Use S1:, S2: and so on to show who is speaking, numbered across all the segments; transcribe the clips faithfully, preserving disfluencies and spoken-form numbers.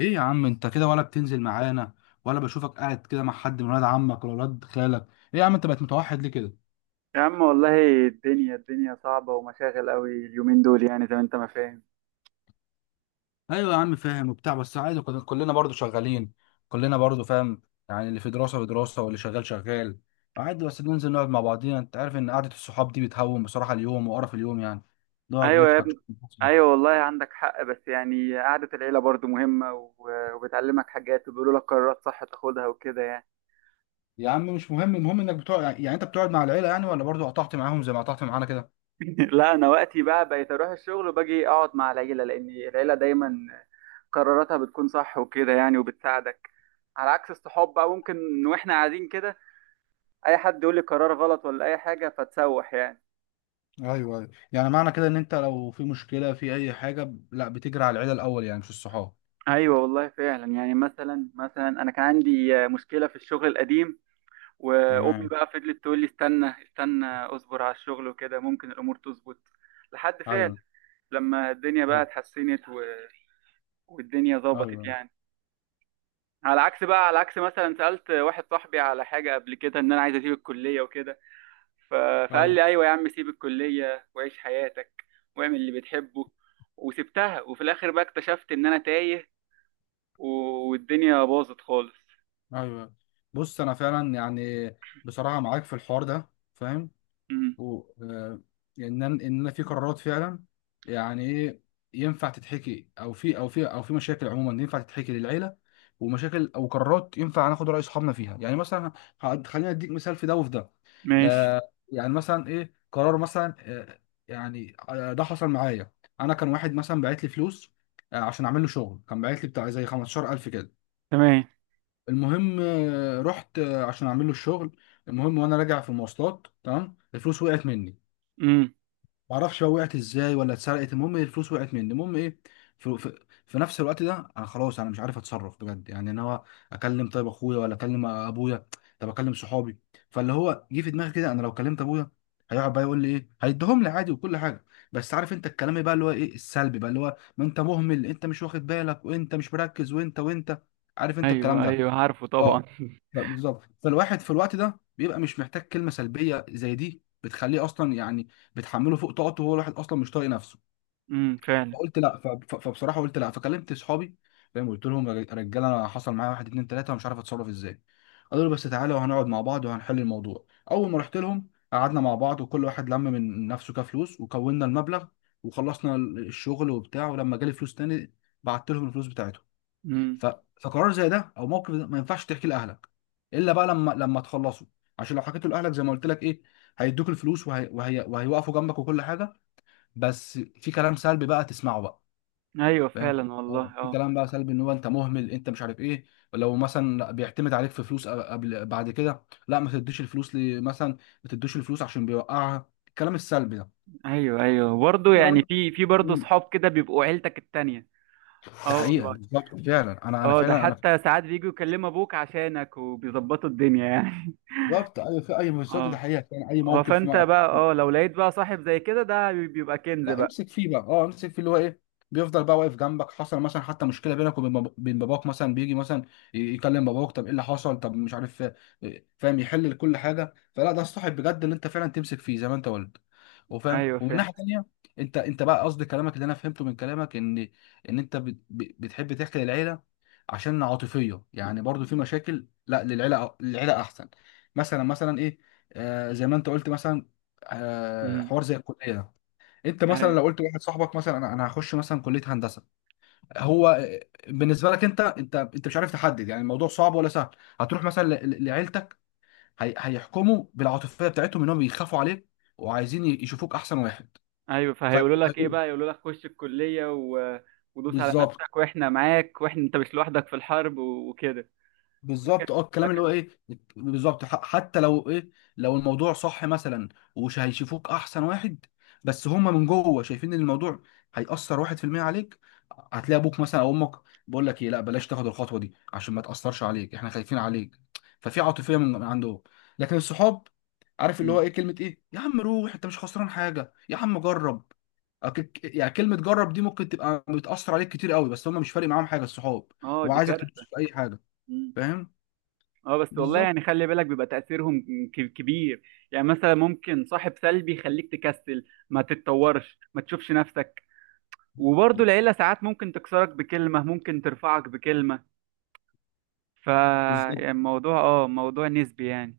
S1: ايه يا عم، انت كده ولا بتنزل معانا؟ ولا بشوفك قاعد كده مع حد من ولاد عمك ولا ولاد خالك؟ ايه يا عم، انت بقت متوحد ليه كده؟
S2: يا عم والله، الدنيا الدنيا صعبة ومشاغل قوي اليومين دول، يعني زي ما انت ما فاهم.
S1: ايوه يا عم، فاهم وبتاع، بس عادي، كل- كلنا برضو شغالين. كلنا برضو فاهم. يعني اللي في دراسة في دراسة، واللي شغال شغال. عادي، بس بننزل نقعد مع بعضينا. انت عارف ان قعدة الصحاب دي بتهون بصراحة اليوم وقرف اليوم يعني. نقعد
S2: ايوه يا
S1: نضحك
S2: ابني.
S1: نهزر.
S2: ايوه والله عندك حق، بس يعني قعدة العيلة برضو مهمة و- وبتعلمك حاجات وبيقولوا لك قرارات صح تاخدها وكده يعني.
S1: يا عم مش مهم، المهم انك بتقعد، يعني انت بتقعد مع العيلة، يعني ولا برضو قطعت معاهم زي ما قطعت معانا كده؟
S2: لا، انا وقتي بقى بقيت اروح الشغل وباجي اقعد مع العيلة، لان العيلة دايما قراراتها بتكون صح وكده يعني وبتساعدك. على عكس الصحاب بقى، ممكن واحنا قاعدين كده اي حد يقول لي قرار غلط ولا اي حاجة فتسوح يعني.
S1: ايوه ايوه، يعني معنى كده ان انت لو في مشكله في اي حاجه ب- لا بتجري على العيله الاول يعني، مش الصحاب.
S2: ايوه والله فعلا. يعني مثلا مثلا انا كان عندي آه، مشكله في الشغل القديم، وامي
S1: تمام.
S2: بقى فضلت تقول لي استنى استنى، اصبر على الشغل وكده ممكن الامور تظبط. لحد فعلا
S1: ايوه.
S2: لما الدنيا بقى
S1: بالظبط.
S2: اتحسنت و... والدنيا ظبطت
S1: ايوه
S2: يعني. على عكس بقى، على عكس مثلا سالت واحد صاحبي على حاجه قبل كده ان انا عايز اسيب الكليه وكده. ف... فقال
S1: ايوه
S2: لي ايوه يا عم، سيب الكليه وعيش حياتك واعمل اللي بتحبه. وسبتها، وفي الاخر بقى اكتشفت ان انا تايه و... والدنيا باظت خالص.
S1: ايوه. بص، انا فعلا يعني بصراحه معاك في الحوار ده، فاهم.
S2: امم
S1: و آه، ان انا ان انا في قرارات فعلا، يعني ايه، ينفع تتحكي، او في او في او في مشاكل عموما ينفع تتحكي للعيله، ومشاكل او قرارات ينفع ناخد راي اصحابنا فيها يعني. مثلا ه- خليني اديك مثال في ده وفي ده.
S2: ماشي.
S1: آه يعني مثلا ايه قرار مثلا آه يعني آه، ده حصل معايا. انا كان واحد مثلا باعت لي فلوس، آه، عشان اعمل له شغل. كان باعت لي بتاع زي خمستاشر الف كده.
S2: تمام.
S1: المهم آه، رحت آه، عشان اعمل له الشغل. المهم، وانا راجع في المواصلات تمام، الفلوس وقعت مني.
S2: امم
S1: معرفش بقى وقعت ازاي ولا اتسرقت. المهم إيه، الفلوس وقعت مني. المهم ايه، في, في, في نفس الوقت ده انا خلاص، انا مش عارف اتصرف بجد يعني. انا هو اكلم طيب اخويا ولا اكلم ابويا؟ طب اكلم صحابي؟ فاللي هو جه في دماغي كده، انا لو كلمت ابويا هيقعد بقى يقول لي ايه، هيديهم لي عادي وكل حاجه، بس عارف انت الكلام بقى اللي هو ايه السلبي بقى، اللي هو ما انت مهمل، انت مش واخد بالك، وانت مش مركز، وانت وانت، عارف انت الكلام
S2: ايوه ايوه،
S1: ده.
S2: عارفه طبعا.
S1: اه، لا، بالظبط. فالواحد في الوقت ده بيبقى مش محتاج كلمه سلبيه زي دي، بتخليه اصلا يعني بتحمله فوق طاقته، وهو الواحد اصلا مش طايق نفسه.
S2: امم فعلا
S1: فقلت لا، ف- ف- فبصراحه قلت لا، فكلمت اصحابي، فاهم. قلت لهم يا رجاله، انا حصل معايا واحد اتنين تلاته، ومش عارف اتصرف ازاي. قالوا لي بس تعالى وهنقعد مع بعض وهنحل الموضوع. اول ما رحت لهم قعدنا مع بعض، وكل واحد لم من نفسه كفلوس وكونا المبلغ، وخلصنا الشغل وبتاع. ولما جالي فلوس تاني بعت لهم الفلوس بتاعتهم.
S2: امم.
S1: ف... فقرار زي ده او موقف ده ما ينفعش تحكي لاهلك الا بقى لما لما تخلصوا. عشان لو حكيته لاهلك زي ما قلت لك ايه، هيدوك الفلوس، وهي... وهي... وهيوقفوا جنبك وكل حاجه، بس في كلام سلبي بقى تسمعه بقى،
S2: ايوه
S1: فاهم.
S2: فعلا
S1: اه،
S2: والله،
S1: في
S2: اه.
S1: كلام بقى سلبي، ان هو انت مهمل، انت مش عارف ايه. لو مثلا بيعتمد عليك في فلوس قبل بعد كده، لا ما تديش الفلوس ل- مثلا، ما تديش الفلوس عشان بيوقعها الكلام السلبي ده.
S2: ايوه ايوه،
S1: في
S2: برضه
S1: قرارات.
S2: يعني في، في برضه
S1: مم.
S2: صحاب كده بيبقوا عيلتك التانية.
S1: ده
S2: اه
S1: حقيقه،
S2: والله.
S1: بالظبط فعلا، انا انا
S2: اه، ده
S1: فعلا انا
S2: حتى ساعات بيجوا يكلموا ابوك عشانك وبيظبطوا الدنيا يعني.
S1: بالظبط، ايوه، في اي بالظبط، ده
S2: اه.
S1: حقيقه فعلا، اي
S2: اه،
S1: موقف.
S2: فانت بقى اه لو لقيت بقى صاحب زي كده، ده بيبقى كنز
S1: لا
S2: بقى.
S1: امسك فيه بقى، اه امسك فيه اللي هو ايه، بيفضل بقى واقف جنبك. حصل مثلا حتى مشكله بينك وبين بابا- بين باباك مثلا، بيجي مثلا ي- يكلم باباك، طب ايه اللي حصل، طب مش عارف إيه، فاهم، يحل كل حاجه. فلا، ده الصاحب بجد اللي انت فعلا تمسك فيه زي ما انت قلت وفاهم.
S2: ايوه
S1: ومن
S2: فعلا.
S1: ناحيه تانيه، انت انت بقى قصد كلامك، اللي انا فهمته من كلامك ان ان انت بت- ب- بتحب تحكي للعيله، عشان عاطفيه يعني برضو. في مشاكل لا، للعيله للعيله احسن، مثلا مثلا ايه، آه، زي ما انت قلت مثلا، آه،
S2: امم
S1: حوار زي الكليه ده. انت مثلا
S2: ايوه
S1: لو قلت لواحد صاحبك مثلا انا انا هخش مثلا كليه هندسه، هو بالنسبه لك انت، انت انت مش عارف تحدد يعني الموضوع صعب ولا سهل. هتروح مثلا ل- ل- لعيلتك، هي- هيحكموا بالعاطفيه بتاعتهم انهم بيخافوا عليك، وعايزين ي- يشوفوك احسن واحد.
S2: ايوه.
S1: ف،
S2: فهيقولوا لك ايه بقى؟ يقولوا لك خش الكليه و... ودوس على
S1: بالظبط
S2: نفسك واحنا معاك، واحنا انت مش لوحدك في الحرب، و... وكده.
S1: بالظبط،
S2: لكن،
S1: اه، الكلام اللي
S2: لكن.
S1: هو ايه، بالظبط ح- حتى لو ايه، لو الموضوع صح مثلا ومش هيشوفوك احسن واحد، بس هما من جوه شايفين ان الموضوع هيأثر واحد في المية عليك، هتلاقي ابوك مثلا او امك بقول لك ايه: لا بلاش تاخد الخطوة دي عشان ما تأثرش عليك، احنا خايفين عليك. ففي عاطفية من من عنده. لكن الصحاب، عارف اللي هو
S2: مم.
S1: ايه، كلمة ايه يا عم، روح، انت مش خسران حاجة يا عم، جرب. أك- يعني كلمة جرب دي ممكن تبقى بتأثر عليك كتير قوي، بس هما مش فارق معاهم حاجة الصحاب،
S2: اه
S1: هو
S2: دي
S1: عايزك
S2: كارثه.
S1: تدوس في اي حاجة،
S2: مم.
S1: فاهم.
S2: اه بس والله
S1: بالظبط
S2: يعني خلي بالك، بيبقى تاثيرهم ك- كبير. يعني مثلا ممكن صاحب سلبي يخليك تكسل، ما تتطورش، ما تشوفش نفسك. وبرضه العيله ساعات ممكن تكسرك بكلمه، ممكن ترفعك بكلمه. ف
S1: بالظبط
S2: يعني الموضوع اه موضوع نسبي يعني.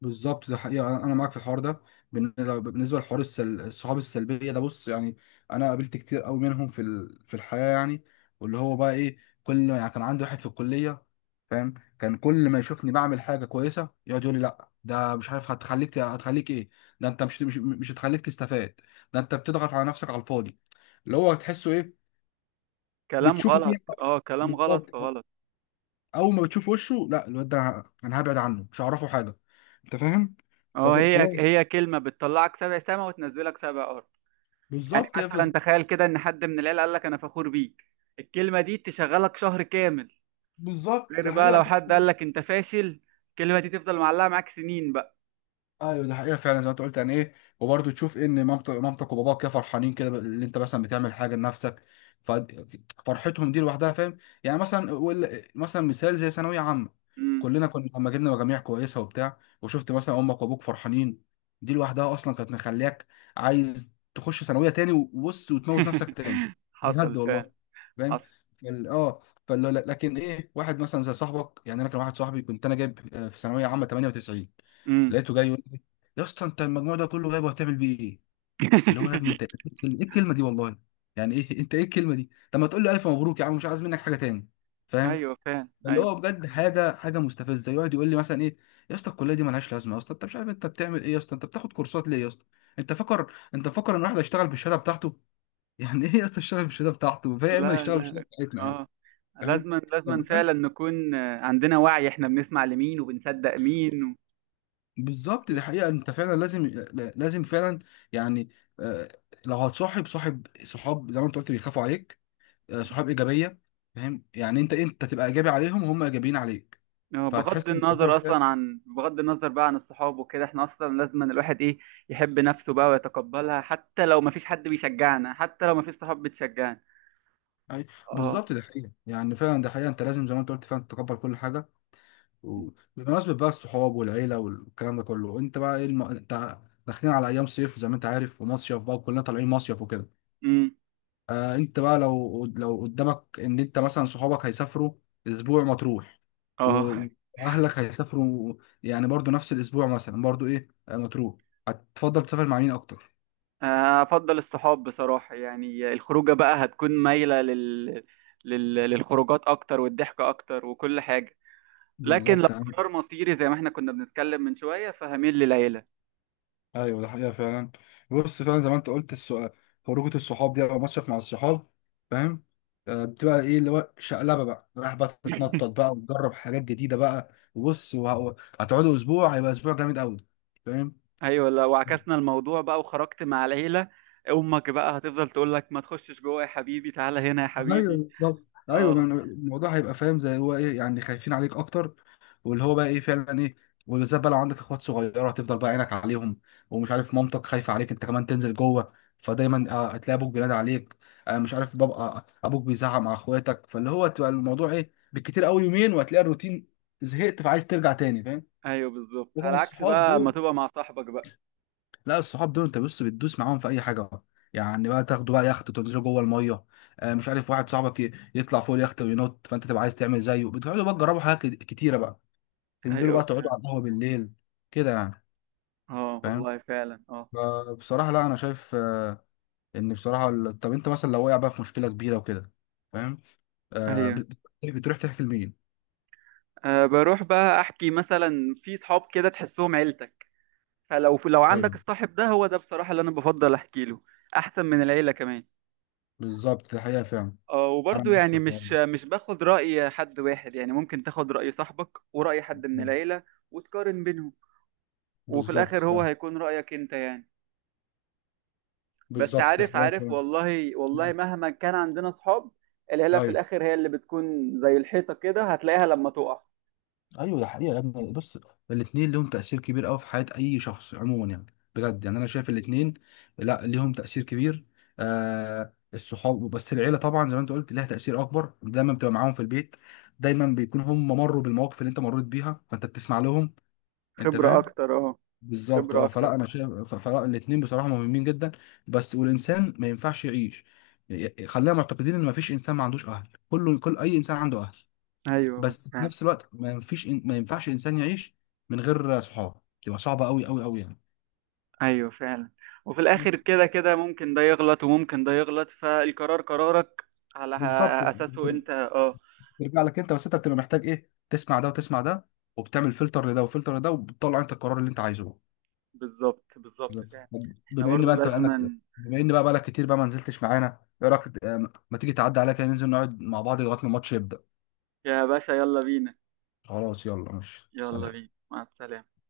S1: بالظبط. ده حقيقة، أنا أنا معاك في الحوار ده. بن- لو- بالنسبة لحوار السل... الصحاب السلبية ده، بص يعني، أنا قابلت كتير أوي منهم في ال... في الحياة يعني. واللي هو بقى إيه، كل يعني كان عندي واحد في الكلية، فاهم، كان كل ما يشوفني بعمل حاجة كويسة يقعد يقول لي لأ، ده مش عارف هتخليك ت- هتخليك إيه، ده أنت مش مش, مش هتخليك تستفاد، ده أنت بتضغط على نفسك على الفاضي، اللي هو تحسه إيه،
S2: كلام
S1: بتشوفه
S2: غلط،
S1: كده،
S2: اه كلام غلط
S1: بالظبط.
S2: فغلط.
S1: اول ما بتشوف وشه لا، الواد ده ه- انا هبعد عنه، مش هعرفه حاجه، انت فاهم.
S2: اه،
S1: فب...
S2: هي
S1: فب...
S2: هي كلمة بتطلعك سبع سما وتنزلك سبع أرض. يعني
S1: بالظبط هي في...
S2: مثلا تخيل كده إن حد من العيلة قال لك أنا فخور بيك، الكلمة دي تشغلك شهر كامل.
S1: بالظبط
S2: غير بقى لو
S1: حقيقه.
S2: حد قال لك أنت فاشل، الكلمة دي تفضل معلقة معاك سنين بقى.
S1: ايوه دي حقيقه فعلا، زي ما انت قلت، يعني ايه، وبرضه تشوف ان مامتك مامتك وباباك كده فرحانين كده اللي انت مثلا بتعمل حاجه لنفسك، ف- فرحتهم دي لوحدها فاهم. يعني مثلا وال- مثلا مثال زي ثانويه عامه،
S2: مم.
S1: كلنا كنا لما جبنا مجاميع كويسه وبتاع، وشفت مثلا امك وابوك فرحانين، دي لوحدها اصلا كانت مخلياك عايز تخش ثانويه تاني وبص وتموت نفسك تاني،
S2: حصل
S1: بجد
S2: فعلا.
S1: والله، فاهم.
S2: حصل.
S1: فال- اه فال- لكن ايه واحد مثلا زي صاحبك يعني، انا كان واحد صاحبي، كنت انا جايب آه، في ثانويه عامه تمانية وتسعين،
S2: مم.
S1: لقيته جاي: يا اسطى، انت المجموع ده كله جايبه هتعمل بيه ايه؟ اللي هو يا ابني انت ايه الكلمه، إيه الكلمة دي والله، يعني ايه انت ايه الكلمه دي، طب ما تقول له الف مبروك يا عم، مش عايز منك حاجه تاني، فاهم.
S2: أيوه فعلا،
S1: اللي هو
S2: أيوه.
S1: بجد حاجه حاجه مستفزه، يقعد يقول لي مثلا ايه: يا اسطى الكليه دي مالهاش لازمه، يا اسطى انت مش عارف انت بتعمل ايه، يا اسطى انت بتاخد كورسات ليه، يا اسطى انت فاكر انت فاكر ان واحد هيشتغل بالشهاده بتاعته. يعني ايه يا اسطى يشتغل بالشهاده بتاعته، فاهم، يا اما
S2: لا
S1: يشتغل
S2: لا.
S1: بالشهاده بتاعتنا يعني.
S2: اه.
S1: فاهم،
S2: لازما
S1: طب
S2: لازما
S1: بجد،
S2: فعلا نكون آه، عندنا وعي، احنا بنسمع لمين وبنصدق مين و...
S1: بالظبط دي حقيقة، انت فعلا لازم، لازم فعلا يعني آه، لو هتصاحب صاحب، صحاب زي ما انت قلت بيخافوا عليك، آه، صحاب ايجابية، فاهم، يعني انت انت تبقى ايجابي عليهم وهم ايجابيين عليك،
S2: آه، بغض
S1: فهتحس ان الموضوع
S2: النظر
S1: فاهم.
S2: اصلا عن، بغض النظر بقى عن الصحاب وكده، احنا اصلا لازم أن الواحد ايه، يحب نفسه بقى ويتقبلها، حتى لو مفيش حد بيشجعنا، حتى لو مفيش صحاب بتشجعنا.
S1: أي-
S2: اه.
S1: بالظبط دي حقيقة، يعني فعلا ده حقيقة، انت لازم زي ما انت قلت فعلا تتقبل كل حاجة. وبمناسبة بقى الصحاب والعيلة والكلام ده كله، انت بقى ايه الم... انت داخلين على ايام صيف زي ما انت عارف، ومصيف بقى، وكلنا طالعين مصيف وكده،
S2: امم.
S1: آه، انت بقى لو لو قدامك ان انت مثلا صحابك هيسافروا اسبوع مطروح،
S2: اه.
S1: و- واهلك هيسافروا يعني برضو نفس الاسبوع مثلا، برضو ايه، آه، مطروح، هتفضل تسافر مع مين اكتر؟
S2: آه، افضل الصحاب بصراحة. يعني الخروجة بقى هتكون مايلة لل... لل... للخروجات اكتر والضحك اكتر وكل حاجة. لكن لو
S1: بالظبط تمام.
S2: قرار مصيري، زي ما احنا كنا بنتكلم من شوية، فهميل للعيلة.
S1: ايوه ده حقيقه فعلا، بص فعلا زي ما انت قلت، السؤال خروجه الصحاب دي او مصيف مع الصحاب، فاهم، آه، بتبقى ايه اللي هو شقلبه بقى، رايح بقى تتنطط بقى وتجرب حاجات جديده بقى، وبص وه- هتقعدوا اسبوع، هيبقى اسبوع جامد قوي، فاهم.
S2: ايوه. لا وعكسنا الموضوع بقى وخرجت مع العيله، امك بقى هتفضل تقول لك ما تخشش جوه يا حبيبي، تعالى هنا يا
S1: ايوه
S2: حبيبي.
S1: بالظبط. ايوه ما
S2: اه.
S1: أنا- الموضوع هيبقى فاهم، زي هو ايه يعني، خايفين عليك اكتر، واللي هو بقى ايه فعلا ايه. وبالذات بقى لو عندك اخوات صغيره، هتفضل بقى عينك عليهم، ومش عارف مامتك خايفه عليك انت كمان تنزل جوه، فدايما آه، هتلاقي ابوك بينادي عليك، آه، مش عارف بابا ابوك بيزعق مع اخواتك، فاللي هو تبقى الموضوع ايه، بالكتير قوي يومين وهتلاقي الروتين زهقت، فعايز ترجع تاني فاهم.
S2: ايوه بالظبط،
S1: لكن
S2: على عكس
S1: الصحاب
S2: بقى ما
S1: دول،
S2: تبقى مع صاحبك بقى.
S1: لا الصحاب دول انت بص بتدوس معاهم في اي حاجه، يعني بقى تاخدوا بقى يخت وتنزلوا جوه الميه، آه مش عارف واحد صاحبك ي- يطلع فوق اليخت وينط، فانت تبقى عايز تعمل زيه، بتقعدوا بقى تجربوا حاجات كت- كتيره بقى، تنزلوا
S2: ايوه
S1: بقى تقعدوا
S2: بتاع.
S1: على القهوه بالليل كده يعني،
S2: اه
S1: فاهم.
S2: والله فعلا، اه.
S1: فبصراحه لا انا شايف آه، ان بصراحه ال- طب انت مثلا لو وقع بقى في مشكله كبيره وكده، فاهم، آه،
S2: ايوه.
S1: بت- بت- بتروح تحكي لمين؟
S2: أه، بروح بقى احكي مثلا في صحاب كده تحسهم عيلتك، فلو، لو عندك
S1: ايوه
S2: الصاحب ده، هو ده بصراحه اللي انا بفضل احكي له، احسن من العيله كمان.
S1: بالظبط، دي حقيقه فعلا،
S2: اه،
S1: انا
S2: وبرضه
S1: معاك في
S2: يعني
S1: الحوار
S2: مش مش باخد راي حد واحد يعني، ممكن تاخد راي صاحبك وراي حد من
S1: ده.
S2: العيله وتقارن بينهم، وفي
S1: بالظبط
S2: الاخر هو
S1: فعلا.
S2: هيكون رأيك انت يعني. بس
S1: بالظبط دي
S2: عارف،
S1: حقيقه
S2: عارف
S1: فعلا.
S2: والله والله مهما كان عندنا صحاب، العيلة في
S1: ايوه
S2: الاخر هي اللي بتكون زي الحيطة كده هتلاقيها لما تقع.
S1: ايوه، ده حقيقه يا ابني، بص، الاثنين ليهم تاثير كبير قوي في حياه اي شخص عموما يعني، بجد يعني انا شايف الاثنين، لا ليهم تاثير كبير، آه الصحاب، بس العيله طبعا زي ما انت قلت ليها تاثير اكبر، دايما بتبقى معاهم في البيت، دايما بيكون هم مروا بالمواقف اللي انت مريت بيها فانت بتسمع لهم، انت
S2: خبرة
S1: فاهم.
S2: اكتر، اه.
S1: بالظبط
S2: خبرة
S1: اه،
S2: اكتر.
S1: فلا انا شايف ف- فلا الاثنين بصراحه مهمين جدا، بس والانسان ما ينفعش يعيش، ي- ي- خلينا معتقدين ان ما فيش انسان ما عندوش اهل، كله كل اي انسان عنده اهل،
S2: ايوه
S1: بس في
S2: فعلا.
S1: نفس الوقت ما فيش إن... ما ينفعش انسان يعيش من غير صحاب، تبقى صعبه قوي قوي قوي يعني.
S2: ايوه فعلا. وفي الاخر
S1: بص
S2: كده كده، ممكن ده يغلط وممكن ده يغلط، فالقرار قرارك على
S1: بالظبط،
S2: اساسه
S1: بتر-
S2: انت، اه.
S1: بترجع لك انت بس، انت بتبقى محتاج ايه، تسمع ده وتسمع ده، وبتعمل فلتر لده وفلتر لده، وبتطلع انت القرار اللي انت عايزه.
S2: بالظبط، بالظبط فعلا.
S1: طب
S2: احنا
S1: بما ان
S2: برضو
S1: بقى انت بقالك،
S2: لازما.
S1: بما ان بقى بقالك كتير بقى ما نزلتش معانا، ايه رايك آه، ما تيجي تعدي عليا كده ننزل نقعد مع بعض لغايه ما الماتش يبدا؟
S2: يا باشا يلا بينا.
S1: خلاص يلا، ماشي
S2: يلا
S1: سلام.
S2: بينا، مع السلامة.